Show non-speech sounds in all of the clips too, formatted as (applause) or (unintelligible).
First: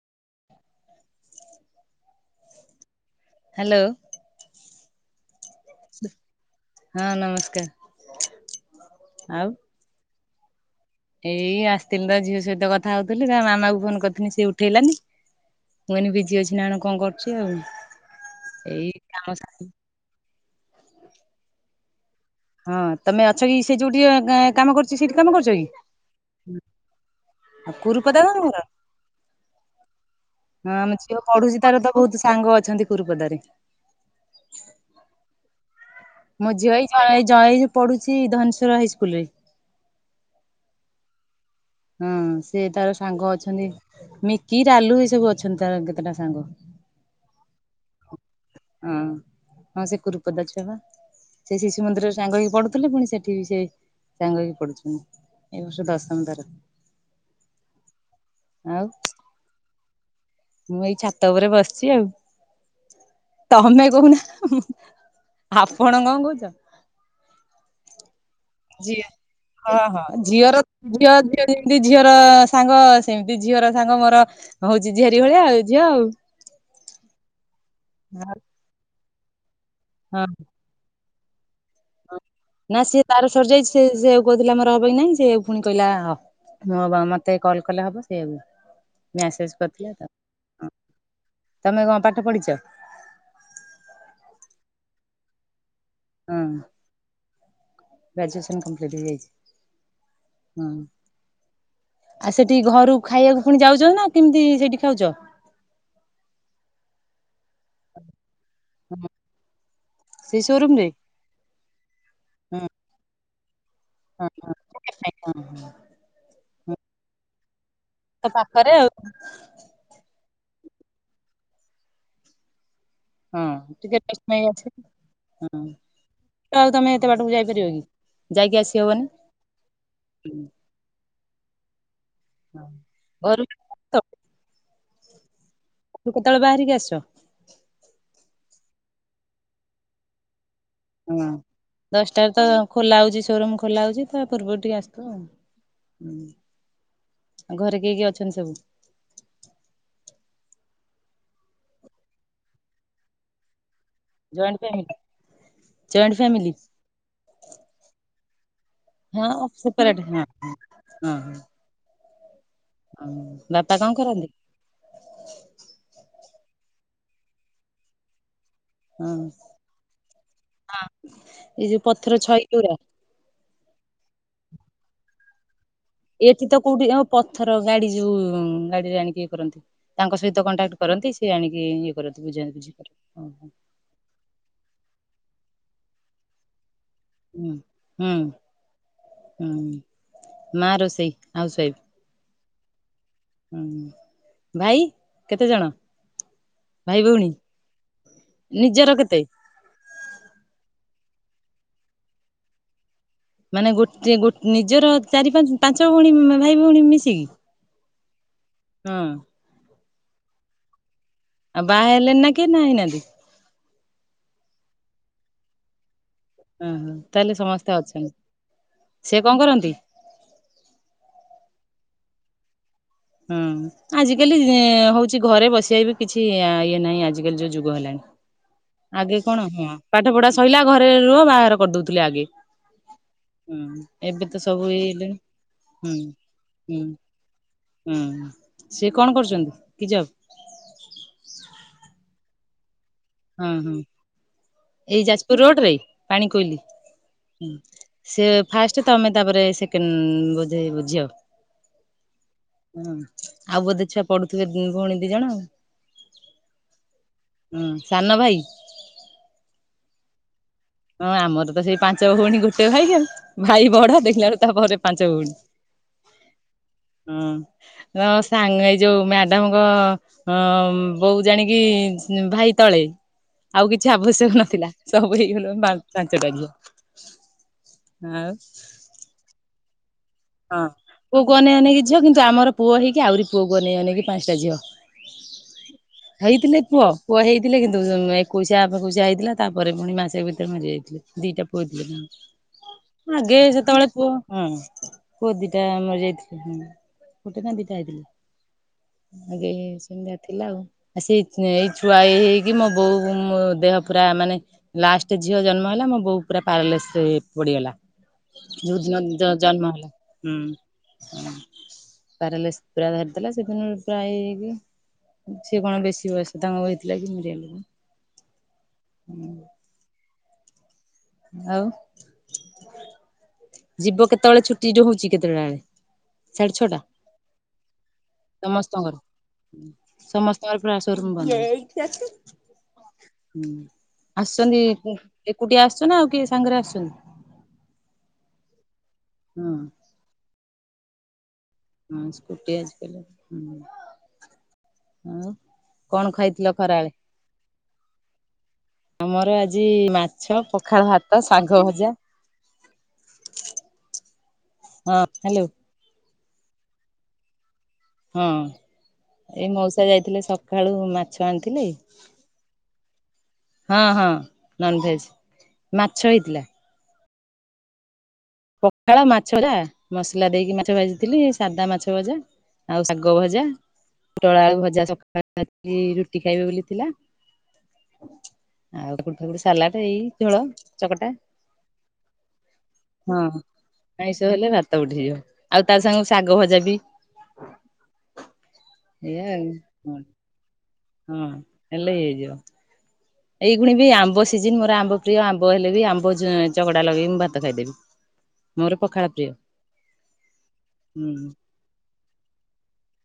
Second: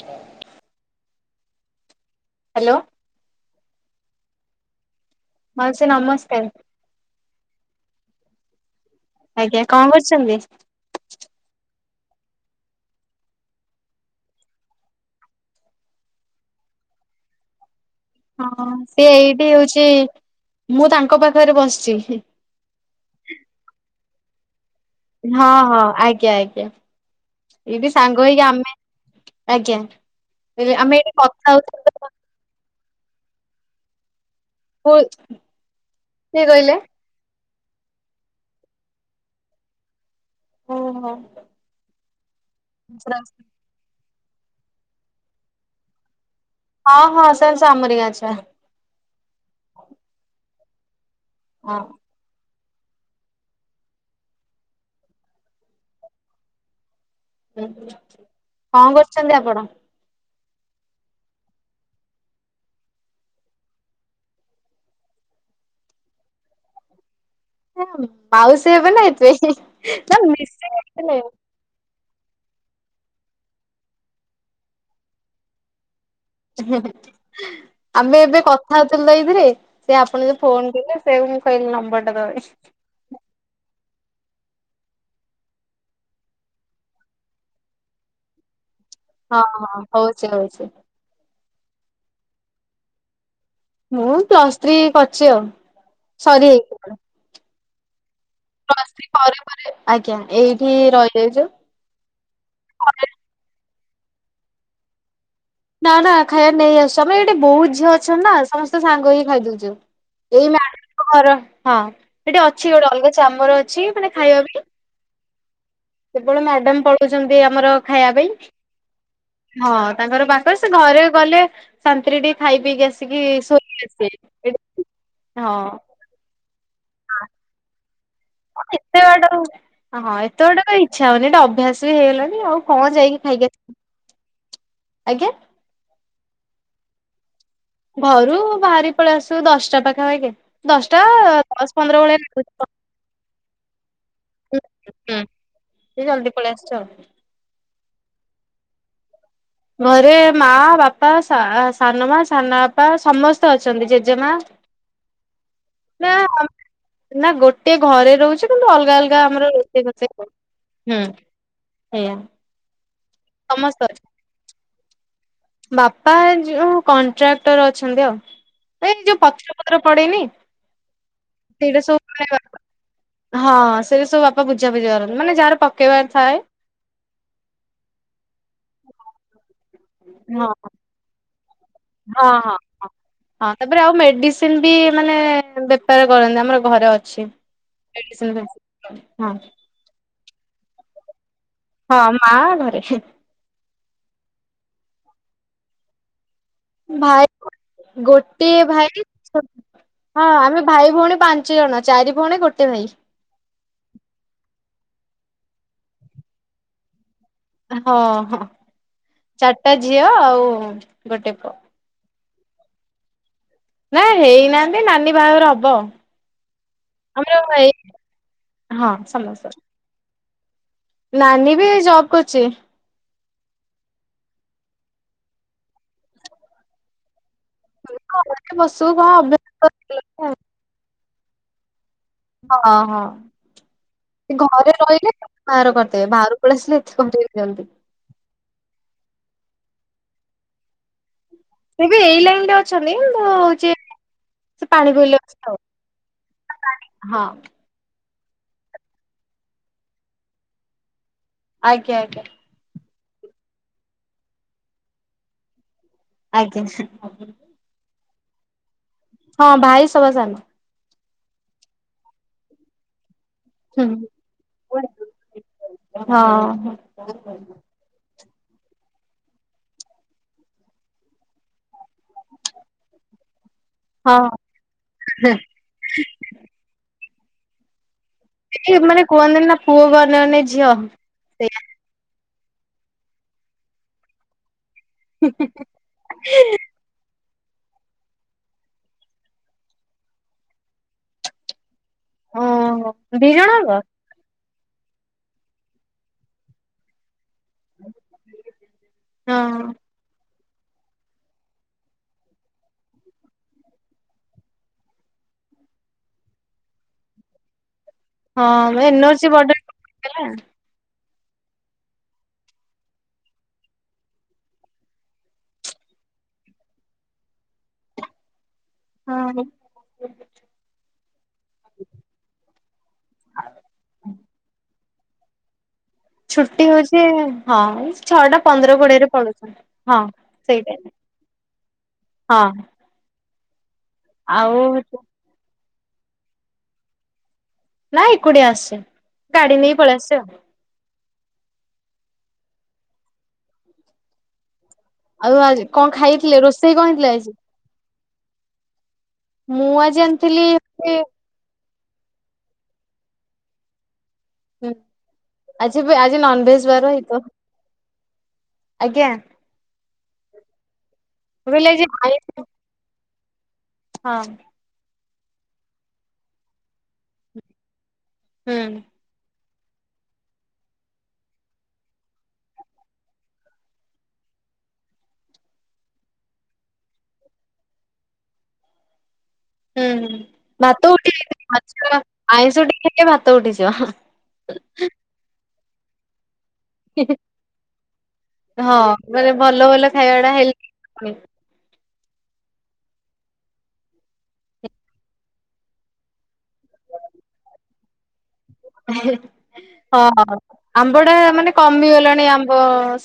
୍ hello. Hello. ମାଉସୀ ନମସ୍କାର। ନମସ୍କାର (unintelligible) ଆଉ ଆଜ୍ଞା କଣ କରୁଚନ୍ତି? ତିନଟା ଝିଅ ସହିତ କଥା ହଉଥୁଲି। ତା ମାମାକୁ ଫୋନ କରିଥିନି ସିଏ ଉଠେଇଲାନି। ମୁଁ ନକହିଲି ବିଜି ଅଛି ନାଁ ଆଣ କଁ କରୁଚି ଆଉ। ହଁ ଏଇ ସିଏ କାମ ଏଇଠ ସାରି ହୋଉଚି ମୁଁ ତାଙ୍କ ପାଖରେ ବସଚି। ହଁ ତମେ ଅଛ କି ସେ ଯଉଠି ଏଁ କାମ କର୍ ହଁ ହଁ ଆଜ୍ଞା ଆଜ୍ଞା। ଆଉ ଏଇଠି କୁରୁପଦା ସାଙ୍ଗ ତମର ହେଇକି ଆମେ ହଁ ଆଜ୍ଞା । ଏବେ ଆମ ଆମେ ଏଠି ଝିଅ ପଢୁଛି କଥା ହୋଉ ତାର ତ (inaudible) ବହୁତ ସାଙ୍ଗ ଅଛନ୍ତି କୁରୁପଦାରେ। କିଏ ମୋ କହିଲେ? ଝିଅ ଏଇ ଝ ଏଇ ଜ ଏଇ ଯୋଉ ପଢୁଚି ଧନେଶ୍ଵର ହାଇସ୍କୁଲରେ। ଓ ହୋ। ହଁ। ସେ ତାର ସାଙ୍ଗ ଅଛନ୍ତି। ମିକି ରାଲୁ ଏଇ ସବୁ ଅଛନ୍ତି ତାର କେତେଟା ସାଙ୍ଗ। ହଁ ହଁ ସେଆନ ସବୁ ଆମରି ଗାଁ ଛୁଆ। ହୁଁ ହଁ ସେ କୁରୁପଦା ଛୁ ଏବା ସେଇ ହଁ। ଶିଶୁମନ୍ଦିର ସାଙ୍ଗ ହେଇକି ପଡୁ ଥିଲେ ପୁଣି ସେଠି ବି ସେ ସାଙ୍ଗ ହେଇି ପଡୁଛନ୍ତି। ଏ ବର୍ଷ ଦଶମ ତାର। ଆଉ କଣ କରୁଚନ୍ତି ଆପଣ? ମୁଁ ଏଇ ଛାତ ଉପରେ ବସିଚି ଆଉ। ତମେ କହୁନ। ଆପଣ କଣ କହୁଚ? ହଁଉ। ମାଉସୀ ହେବେ ନା ଏଥି ପାଇଁ ହଁ ହଁ ।ନା ଝିଅର ଝିଅ ମିଶିଙ୍ଗ୍ (unintelligible) ଝିଅ ଯେମିତି ଝିଅର ସାଙ୍ଗ ସେମିତି ଝିଅର ସାଙ୍ଗ ମର ହଉଚି ଝିଆରି ଭଳିଆ ଆଉ ଝିଅ ଆଉ। (unintelligible) ଆମେ ଏବେ କଥା ହୋ ଲାଇଭ୍ ରେ। ସେ ଆପଣଙ୍କୁ ଫୋନ କଲା। ହଁ ନା ସିଏ ତାର ସରିଯାଇଚି ସେ ସେଆକୁ କହୁଥିଲା ମୋର ହବ କି ନାଇଁ ।ସେଆକୁ ପୁଣି କହିଲା ହବ୍ ମତେ କଲ କଲେ ହବ ସେଆକୁ। ହଁ ହଁ ହଉଚି ହଉଚି। ତମେ କଣ ପାଠ ପଢ଼ିଚ? ମୁଁ ପ୍ଲସ୍ ଥ୍ରୀ କରିଚି ଆଉ। ହଁ ସରି ହେଇ (unintelligible) ଗ୍ରାଜୁଏସନ କମ୍ପ୍ଲିଟ୍ ହେଇଯାଇଛି। ପରେ ଆଜ୍ଞା ହୁଁ ଏଇଠି ରହିଯାଇଛୁ ଆ ସେଠିକି ଘରୁ ଘରେ ଖାଇବାକୁ ପୁଣି ଯାଉଛନ୍ତି ନା। କେମିତି ସେଇଠି ଖାଉଛ। ନା ନା ଖାଇବା ନେଇ ଆସଛୁ ଆମେ। ଏଇଠି ବହୁତ ଝିଅ ଅଛନ୍ତି ନା। ସମସ୍ତେ ସାଙ୍ଗ ହେଇକି ଖାଇଦଉଛୁ ସେଇ ।ଏଇ ସୋରୁମ ରେ? ମାଡାମ ଘର ହଁ ସେଠି ହଁ ଅଛି ଗୋଟେ ଅଲଗା ଚାମର ଅ ଅଛି ମାନେ ଖାଇବା ପାଇଁ। ହଁ ହଁ। କେବଳ ମ୍ୟାଡାମ ପଳଉଛନ୍ତି। ତି ଆମର। ଖାଇବା ତ ପାଇଁ। ପାଖରେ ଆଉ ହଁ ତାଙ୍କର ବା ସେ ଘରେ ଗଲେ ସାନ୍ତ୍ରୀଟିିକେ ଖାଇ ପିକି ଆସି ହଁ ଟିକେ (unintelligible) ଆସିବେ। ହଁ ଆଉ ତମେ ଏତେ ବାଟକୁ ଯାଇପାରିବ କି। ଯାଇକି ଆସି ହବନି ଏତେ ବାଟ ଆଉ ହଁ ଏତେ ବାଟ ପାଇଁ ଇଛା ହଉନି। ଏଟାଅ ରି ହେଇଗଲାଣି ଆଉ କଣ ଯାଇକି ଘରୁ ଖାଇକି ଆସ ଆଜ୍ଞା। ରୁ କେତେବେଳେ ବାହାରିକି ଆସ। ଘରୁ ବାହାରି ପଳେଇ ଆସୁ ଦଶଟା ପାଖାପାଖି। ଦଶଟା ଦଶ ହଁ ପନ୍ଦର ଭଳିଆ ଦଶଟାରେ ତ ଲାଗୁଛି ଖୋଲା ହୋଉଚି ସୋରୁମ ଖୋଲା ହୋଉଚି ତା ପୂର୍ବରୁ ଟିକେ ଆସୁଥିବ ହୁଁ ଆଉ? ସେ ହୁଁ ଜଲ୍ଦି ପଳେଇ ଆସିଛୁ ଆଉ। (inaudible) ଆଉ ଘରେ କିଏ କିଏ ଅଛନ୍ତି ସବୁ? ଘରେ ମା ବାପା ସା-ସାନମା ସାନ ଆପା ସମସ୍ତେ ଅଛନ୍ତି। ଅଛନ୍ତି ଜେଜେମା ଜଏଣ୍ଟ ଫ୍ୟାମିଲି (inaudible) ଜଏଣ୍ଟ ନାଆ ଫ୍ୟାମିଲି ନା ଗୋଟେ ଘରେ ରୋହୁଚୁ କିନ୍ତୁ ଅଲଗା ଅଲଗା ହଁ ଆମର ରୋଷେଇ ସେପାରେଟ ବାସ ହଁ କରୁ (inaudible) ହୁଁ ହଁ (inaudible) ସେଇୟା ହଁ ବାପା କଣ ସମସ୍ତରେ କରନ୍ତି? (inaudible) ବାପା ଏଇ ଯୋଉ କଣ୍ଟ୍ରାକ୍ଟର ଅଛନ୍ତି ଆଉ। ଏ ହଁ ଯୋଉ ପଥର ଫତର ପଡେନି? (inaudible) ଏଇ ଯୋଉ ସେଇଟା ସବୁ ପଥର ଛଇ ଯୋଉରା ହଁ ସେଇଟା ସବୁ ବାପା ବୁଝାବୁଝି କରନ୍ତି। ମାନେ ଯାଆର ପଥର ଏଠି ତ କୋଉଠି ଓ ପଥର ଗାଡି ଯୋଉ-ଉ ଗାଡିରେ ଆଣିକି ଇଏ କରନ୍ତି। ତାଙ୍କ ସହିତ କଣ୍ଟାକ୍ଟ କରନ୍ତି ସେ ସେ ଆଣିକି ଇଏ କରନ୍ତି ହଁ ବୁଝା ହଁ ବୁଝି ହଁ କରନ୍ତି। ଓହୋ ହଁ ତାପରେ ଆଉ ମେଡିସିନ ବି ମାନେ ବେ ବେପାର କରନ୍ତି, ଆମର ଘରେ ଅ ହୁଁ ହୁଁ (unintelligible) ହୁଁ ମା ରୋଷେଇ ହାଉସ ୱାଇଫ ହଁ ମାଆ ଘରେ ହୁଁ ହୁଁ, ଭାଇ କେତେ ଜଣ? ଭାଇ ଗୋଟିଏ ନିଜର ଭାଇ କେତେ? ଛୋଟ ହଁ ଆମେ ଭାଇ ଭୋଉଣୀ ପାଞ୍ଚ ଜଣ ଚାରି ଭଉଣି, ଗୋଟେ ଭାଇ। ମାନେ ଗୋଟେ ଗୋଟ, ନିଜର ଚାରି ପାଞ୍ଚ ପାଞ୍ଚ ଭୋଉଣୀ, ଭାଇ ଭୋଉଣୀ ମିଶିକି? ହଁ ହଁ, ହଁ। ଚାରିଟା ଝି ଝିଅ ଆଉ ଗୋଟେ ପୁଅ। ଆ ବାହେଲେନି ନା? କି ନା ହେଇନାନ୍ତି ନା ହେଇନାଆନ୍ତି, ନାନୀ ବାହାଘର ହବ। ଓହୋ ତାହେଲେ ଆମର ଏଇ ସମସ୍ତେ ଅଛନ୍ତି ହଁ ସେ କଣ ସମସ୍ତ କରନ୍ତି? ନାନୀ ବି ଜବ କରୁଚି। ହୁଁ, ଆଜିକାଲି-ଇ ହୋଉଚି ଘରେ ବସିବା କିଛି ଇଏ ନାହିଁ ଆଜି ଆଜି କାଲି ଯୋଉ ଯୁଗ ହେଲାଣି, ଘରେ ବସିବୁ ଆଗେ ଅଭ୍ୟାସ କଣ ହଁ ପାଠ ପଢା କରିଗଲାଣି ସଇଲା ଘରେ ରୁହ ବାହାଘର କରିଦୋଉଚି ହଁ ହଁ ଏବେ ତ ସେ ସବୁ ଘରେ ଇଏ ରହିଲେ ହେଲେଣି ବାହାର ହୁଁ। କରିଦେବେ ବାହାରକୁଳେଇ ହୁଁ ଆସିଲେ ଏ କରିଦ ଜି ହୁଁ ସେ କଣ କରୁଛନ୍ତି କି ଜବ୍। ତେବେ ଏଇ ଲାଇନ୍ ରେ ଅ ଅଛନ୍ତି ହଁ କିନ୍ତୁ ହଁ ସେ ଏଇ ପାଣିକୋଇଲି ଯାଜପୁର ଅଛି ରୋଡ ରେ ପାଣି କୋଇଲି ଆଉ ହଁ। ହୁଁ। ସେ ଫାଷ୍ଟ ତମେ ତାପରେ ସେକେଣ୍ଡ ବେଧେ ଝିଅ। ଆଜ୍ଞା ଆଜ୍ଞା। ହୁଁ ଆଉ ବୋଧେ ଛୁଆ ପଢୁଥିବେ ଭଉଣୀ ଦି ଜଣ ଆଉ। ଆଜ୍ଞା। ହୁଁ ସାନ ଭାଇ ହଁ ଭାଇ ସବା ସନ। ହଁ ଆମର ତ ସେଇ ପାଞ୍ଚ ଭଉଣୀ ଗୋଟେ ଭାଇ। ଭାଇ ହୁଁ ବଢ ଦେଖିଲାରୁ ତାପରେ ପାଞ୍ଚ ଭଉଣୀ ହଁ। ହଁ ହଁ ସାଙ୍ଗ ଏଇ ଯୋଉ ମ୍ୟାଡାମଙ୍କ ବୋଉ ଜାଣିକି ଭାଇ ତଳେ ଆଉ କିଛି ହଁ ଆବଶ୍ୟକ ନଥିଲା ସବୁ ହେଇଗଲା ପାଞ୍ଚଟା ଝିଅ ଆଉ ଏ ମାନେ କୁହନ୍ତିି ନା ପୁଅ କର ହଁ ପୁଅକୁ ଅନେଇକି ଝିଅ କିନ୍ତୁ ଆମର ପୁଅ ହେଇକି ଆହୁରି ପୁଅକୁୁ ଅନେଇ ଅନେଇ କି ପାଞ୍ଚଟା ଝିଅ ହେଇଥିଲେ ପୁଅ (unintelligible) ପୁଅ ହେଇଥିଲେ କିନ୍ତୁ ଏକୋଇଶିଆ ଫେକୋକୁଶିଆ ହେଇଥିଲା। ତାପରେ ପୁଣି ମାସେ ଭିତରେ ମରି ଯାଇଥିଲେ ଦିଇଟା ପୁଅ ଓହୋ ଦି ଆଗେ ଜଣ ଯାକ ଯେତେବେଳେ ପୁଅ ହୁଁ ପୁଅ ଦିଟା ମରି ଯାଇଥିଲି। ହୁଁ ଗୁଟେ ନା ଦିଟା ହେଇଥିଲେ ହଁ ଆଜ୍ଞା ଏ ସନ୍ଦ୍ୟା ଥିଲା ଆଉ ସେଇ ଏଇ ଛୁଆ ଏଇ ହେଇ ହେଉକି ମୋ ବୋଉ ମୋ ଦେହ ପୁରା ମାନେ ଲାଷ୍ଟ ଝିଅ ଜନ୍ମ ହେଲା। ମୋ ବୋଉ ପୁରା ପାରାଲିସିଶି ହେଇ ପଡିଗଲା। ହଁ ଯୋଉ ଦିନ ଏନୋର୍ଛି ବଡ ଜନ୍ମ ହେଲା ହେଲା ହୁଁ। ପାରଲିସି ପୁରା ଧରିଦେଥିଲା ସେଦିନ ପ୍ରାୟ ହେଇ ହେଇ କି ସେ କଣ ବେଶୀ ବୟସ ତାଙ୍କ ହେଇଥିଲା କି ମରିଆ ହଁ। ଆଉ ଯିବ କେତେବେଳେ ଛୁଟି ଯ ହଉଛି ଚିକେତୁଆଳେ। ଛୁଟି ହଉଛି ହଁ ଛଅଟା ପନ୍ଦର ସମସ୍ତଙ୍କର କୋଡିଏରେ ପଡୁଛନ୍ତି ହଁ। ସମସ୍ତଙ୍କର ପୁରା ସେଇଟି ଟାଇମ୍ ସୋରୁମ ବନ୍ଦ ହଁ। ହୁଁ। ଆଉ ଆସୁଛନ୍ତି ଏକୁଟିଆ ଆସ ସୁନା ଆଉ କିଏ ସାଙ୍ଗରେ ଆସିଛ ନାଇଁ ଏକୁଟିଆ ଆସିଚି। ଗାଡି ନେଇ ପଳେ ଆସିଚି ଆଉ। ହୁଁ ସ୍କୁଟି ଆଜିି କାଲି ଆଉ ଆଜି କଣ ଖାଇଥିଲେ ରୋଷେଇ କଣ ଖରାବେଳେ? ହେଇଥିଲେ ଆଜି? ଆମର ଆଜି ମୁଁ ମାଛ, ଆଣିଥିଲି ପଖାଳ ଭାତ, ଶାଗ ଭଜା ହଁ ହାଲୋ। ହଉଛି ଆଜି ନନଭେଜ ବାର ହେଇତ ହଁ ଆଜ୍ଞା ଏଇ ମ ଯାଇଥିଲେ ସକାଳୁ ମାର୍କେ ବିଲ ଯାଇ (unintelligible) ହଁ ହଁ ନନଭେଜ। ମାଛ ହେଇଥିଲା। ହୁଁ ପଖାଳ ମାଛ ଜା ମସଲା ଦେଇକି ମାଛ ଭାଜିଥିଲି। ସାଧା ମାଛ ଭଜା ଆଉ ଶାଗ ଭଜା, ପୁଟଳ ଆଳୁ ଭଜା ସକା ରୁଟି ଖାଇବେ ବୋଲି ଥିଲା। ଆଉ କ ହୁଁ ଭାତ ଉଠି ମାଛ ଆଇଁଷ ଟିକେ ହେଲେ ହଁ ଭାତ ଉଠିଯିବ ଆଇଁଷ ହେଲେ ଭାତ ଉଠିଯିବ ଆଉ ତା ସାଙ୍ଗେ କୁ ଶାଗ ଭଜା ବି ହଁ ମାନେ ଭଲ ଭଲ ଖାଇ ଟା ହେଲେ ହୁଁ। ହେଲେ ହେଇଯିବ। ଏଇଗୁଣି ବି ଆମ୍ବ ସିଜନ ମୋର ଆମ୍ବ ପ୍ରିୟ ଆମ୍ବ ହେଲେ ବି ଆମ୍ବ ଚଗଡା ଲଗେଇବି ମୁଁ ଭାତ ଖାଇଦେବି। ମୋର ପଖାଳ ପ୍ରିୟ ହଁ ଆମ୍ବ ଟା ହୁଁ ମାନେ କମିଗଲାଣି ଆମ୍ବ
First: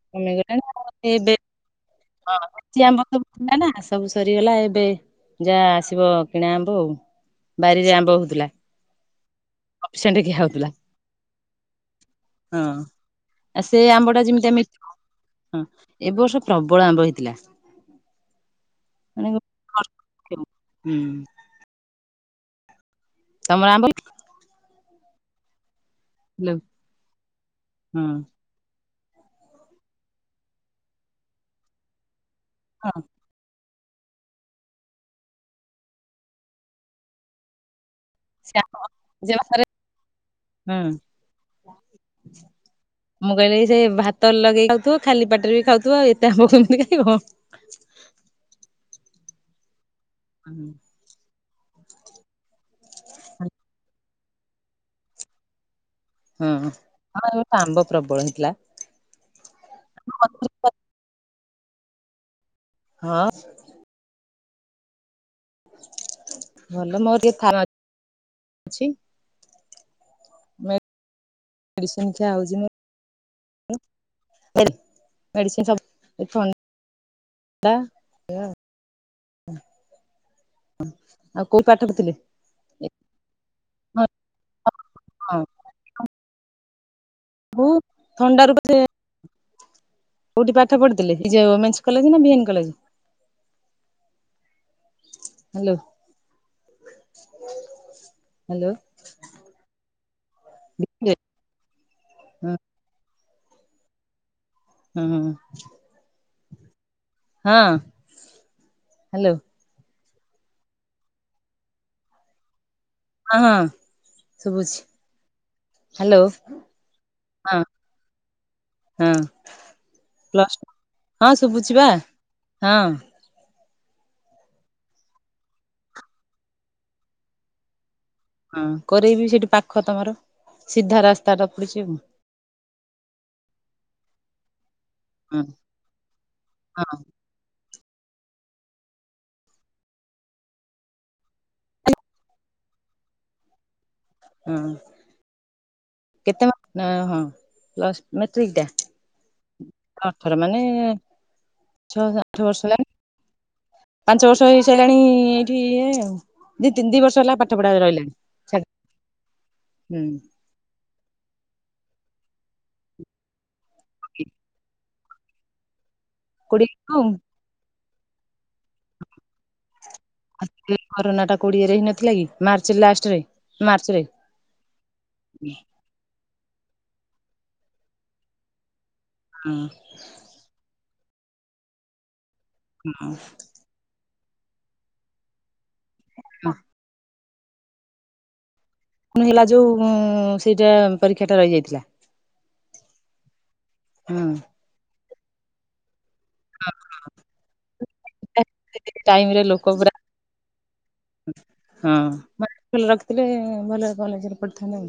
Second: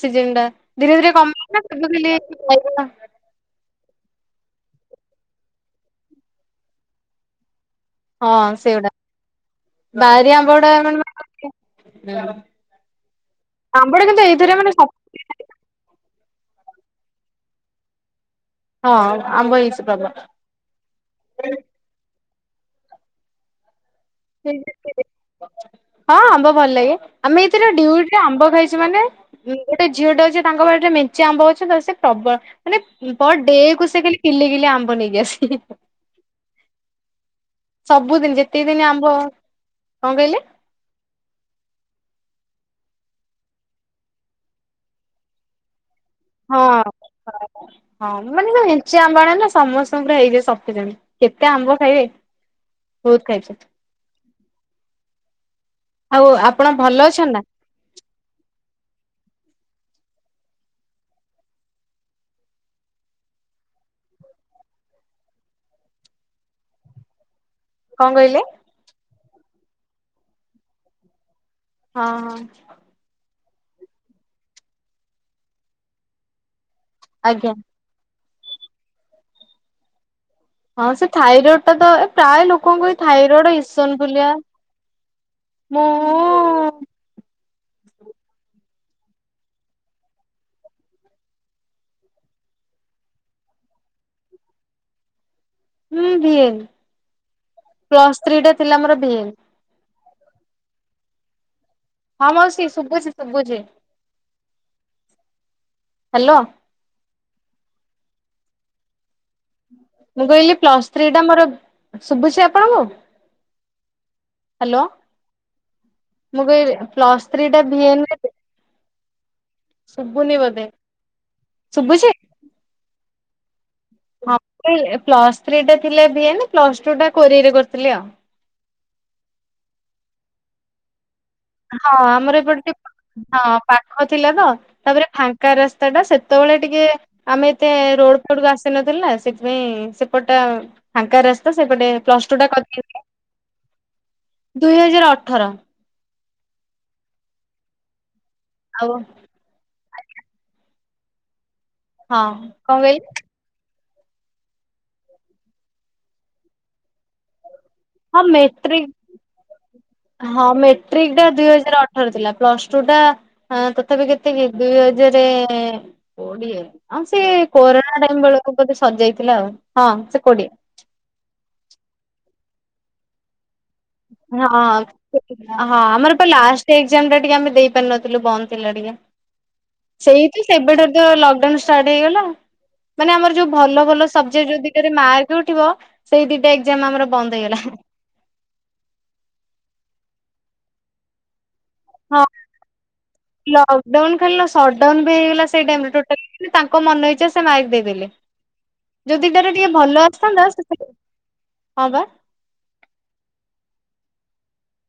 ସିଜିନ୍ ଟା ଧୀରେ ଧୀରେ କମିଗଲା ଖାଲି ଖାଇବା ଆମ ତ ଭିଲା ନା ସବୁ ସରିଗଲା ଏବେ ଯାହା ଆସିବ କିଣା ଆମ୍ବ ଆଉ। ବାରିରେ ଆମ୍ୱ ହଁ ହଉଥିଲା। ସେଗୁଡା ସଫିସେଣ୍ଟ ବାରି ଖିଆ ଆମ୍ବ ହଉଥିଲା। ଗୁଡା ମାନେ ହଁ ଆ ସେ ଆମ୍ବଟା ଆମ୍ବ ଟା କିନ୍ତୁ ଯେମିତି ଏଇଥିରେ ଆମେ ମାନେ ହଁ ମି ବଳ ଆମ୍ବ ହେଇ ଥିଲା। ହଁ ଆମ୍ୱ ହେଇଛି ପ୍ରବ ତମର ଆମ୍ୱ ସେ ହଁ ଆମ୍ବ ହେଇଥିଲା? ଭଲ ଲାଗେ ଆମେ ଏଇଥିରେ ହଁ ଡ୍ୟୁଟ୍ ରେ ଆମ୍ବ ଖାଇଛୁ ମାନେ ଗୋଟେ ଝିଅ ଟେ ଅଛି ତାଙ୍କ ପାଖେ ମେଞ୍ଚେ ଆମ୍ବ ଗଛ ତ ସେ ପ୍ରବଳ ମାନେ ହଁ ପର୍ ଡେ କୁ ସେ କଲି କିଲେ କିଲେ ଆମ୍ବ ନେଇକି ଆସି ସବୁଦିନ ସେ ଯେତେ ଆମ୍ବ ଦିନ ଆମ୍ଭ ଯେ ମାସରେ କଣ କହିଲି ହୁଁ ମୁଁ କହିଲି ସେ ଭାତ ଲଗେଇକି ଖାଉଥିବ ଖାଲି ପାଟରେ ବି ଖାଉଥିବ ଆଉ ଏତେ ଆମ୍ବ ହଁ କେମିତି ଖାଇବ। ହଁ ମାନେ ଯୋଉ ନିଞ୍ଚି ଆମ୍ବଣ ନା ସମ ହେଇବେ ହଁ। ସତେ ଜଣ କେତେ କେତେ ଆମ୍ବ ଖାଇବେ ହଉତ ଖାଇକ ହୁଁ ଆପଣ ଭଲ ହଁ ଅଛନ୍ତି ନା ଏଟ ଆମ୍ବ ପ୍ରବଳ ହେଇଥିଲା ହ ହଁ ଭଲ ମୋରିକ ଥାନ କଣ କଇିଏଲ ହଁ ସଂଖ୍ୟା ହଁ ହଉଛି ମୁଁ ମେଡିସିନ ସବ ଏ ଆଜ୍ଞା ଆ ହଁ ସେ ଥାଇରଏଡ ଟା ତ ଏ ପ୍ରାୟ ଲୋକଙ୍କୁ ଏଇ ଥାଇରଏଡ ଇସନ ହଁ ବୁଆ ମୁଁ ହଉ ଥଣ୍ଡ ର ବ କୋଉଠି ପାଠ ପଢିଥିଲେେ କଲେ ନା କଲେ ହୁଁ ଭଏଲ ପ୍ଲସ୍ ଥ୍ରୀ ଟା ହ୍ୟାଲୋ ଥିଲା ଆମର ଭଏଲ ହ ହଁ ମାଉସୀ ଶୁଭୁଛି ସବୁଛି ହୁଁ ହ ହ୍ୟାଲୋ ହଁ ହ୍ୟାଲୋ ମୁଁ କହିଲି ପ୍ଲସ୍ ଥ୍ରୀ ଟା ମୋର ଶୁଭୁଛି ଆପଣଙ୍କୁ ହଁ ହଁ ଶୁଭୁଛି ହ୍ୟାଲୋ ହ୍ୟାଲୋ ମୁଁ ଫ୍ସ୍ତ୍ରୀ ହଁ ଟାନ ହଁ ପ ହଁ ଶୁଭୁଛି ବା ହଁ ହଁ ପ୍ଲସ ଥ୍ରୀ ଟା ଥିଲେ ବିଏ ପ୍ଲସ ଟୁ ଟା କୋରେ କରିଥିଲି ଆଉ ହଁ କରେଇବି ସେଇଠି ପାଖ ତମର ସିଧା ରାସ୍ତା ଟା ପଡିଛି ହଁ ଆଉ। ଆମର ଏପଟ ଟେ ହଁ ପାଖ ଥିଲା ତ ତାପରେ ହଁ ଫାଙ୍କା ରାସ୍ତା ଟା ସେତେବେଳେ ଟିକେ ହଁ ଆମେ ତ ରୋଡଡ କ ଆସିନଥିଲା ସେଥିପାଇଁ ସେପଟା ଫାଙ୍କା ରାସ୍ତା ସେପଟେ ପ୍ଲସ ଟୁ ଟା କରିଥିଲା ହଁ ଦୁଇ ହଜାର ଅଠର କେତେ ହଁ ପ୍ସ୍ (inaudible) ମେଟ୍ରିକଟା ଆଉ ହଁ ଅଠର ମାନେ ଛଅ ହଁ ଆଠ ବର୍ଷ କଣ ହେଲାଣି କହିଲି ପାଞ୍ଚ ବର୍ଷ ହେଇସାରିଲାଣି ଏଇଠିଏଉ ଦି ତିନି ଦି ବର୍ଷ ହେଲା ପଢା ରହିଲାଣି ହଁ ଛାଡ ହୁଁ ମେଟ୍ରିକ ହଁ ମେଟ୍ରିକଟା ଦୁଇ ହଜାରଠ ରେ ଥିଲା ପ୍ଲସ ଟୁ ଟା (inaudible) ହଁ ତଥାପି କେତେକ ଦୁଇ ଜରେ (inaudible) କୋଡିଏ ଆଉ ସେ କରୋ ଆାଇଙ୍ଗ (inaudible) ତାକୁ ବୋଧେ ସଜେଇଥିଲା ଆଉ ହଁ ସେ କୋଡିଆ କରୋନା ଟା କୋଡିଏରେ ହେଇ ନଥିଲା କି ମାର୍ଚ୍ଚ ଲାଷ୍ଟରେ ମାର୍ଚ୍ଚ ରେ। ହଁ ହଁ ଆମର ଲାଷ୍ଟ ଏକ୍ଜାମ ଟା ଟିକେ ଆମେ ଦେଇପାରିନଥିଲୁ ବନ୍ଦ ଥିଲା ଟିକେ ସେଇ ତ ସେବେଡ (inaudible) ଲକଡାଉନ ଷ୍ଟାର୍ଟ ହେଇଗଲା ମାନେ ଆମର ଯୋଉ ଭଲ ଭଲ ସବଜେକ୍ଟ ଦିିକରେ ମାର୍କ ଉଠିବ ସେଇ ଦିଟା ଏକ୍ଜାମ ଆମର (inaudible) ବନ୍ଦ ହେଇଗଲା କୁଣ ହେଲା ଯୋଉ ସେଇଟା ପରୀକ୍ଷା ଟା ରହିଯାଇଥିଲା ହଁ। ଲକଡାଉନ ହୁଁ ଖାଲି ସଟ୍ଡାଉନ ହେଇଗଲା ସେଇଡାମ ତାଙ୍କ ମନ ଇଚ୍ଛା ସେ ମାଇକ ଦେଇଦେଲେ ଟାଇମ ରେ ଯଦିଇଟାରେ ଲୋକ ଟିକେ ପୁରା ଭଲ ଆସିଥାନ୍ତା ହଁ ଭଲ ରଖିଥିଲେ ଭଲ। କଲେଜରେ ପଡ଼ିଥା ନା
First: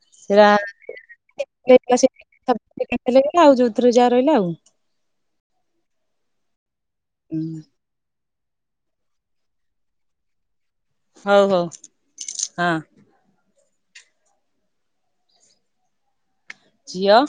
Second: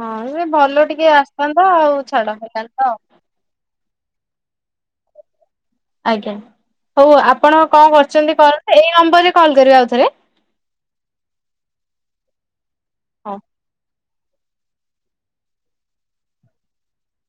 ହଁ ସେ ଭଲ ଟିକେ ଆସିଥାନ୍ନ୍ତ ଆଉ ଛାଡ ଫଲାନ୍ନ୍ତ ଆଉ ସତ ରଜା ରହିଲା ଆଉ ଆଜ୍ଞା। ହଉ ଆପଣ କଣ କର (unintelligible) କର ଏଇ ନମ୍ବରରେ କଲ କରିବା ଆଉ ଥରେ। ହଉ ହଉ ହଁ। ହଁ। ଝିଅ।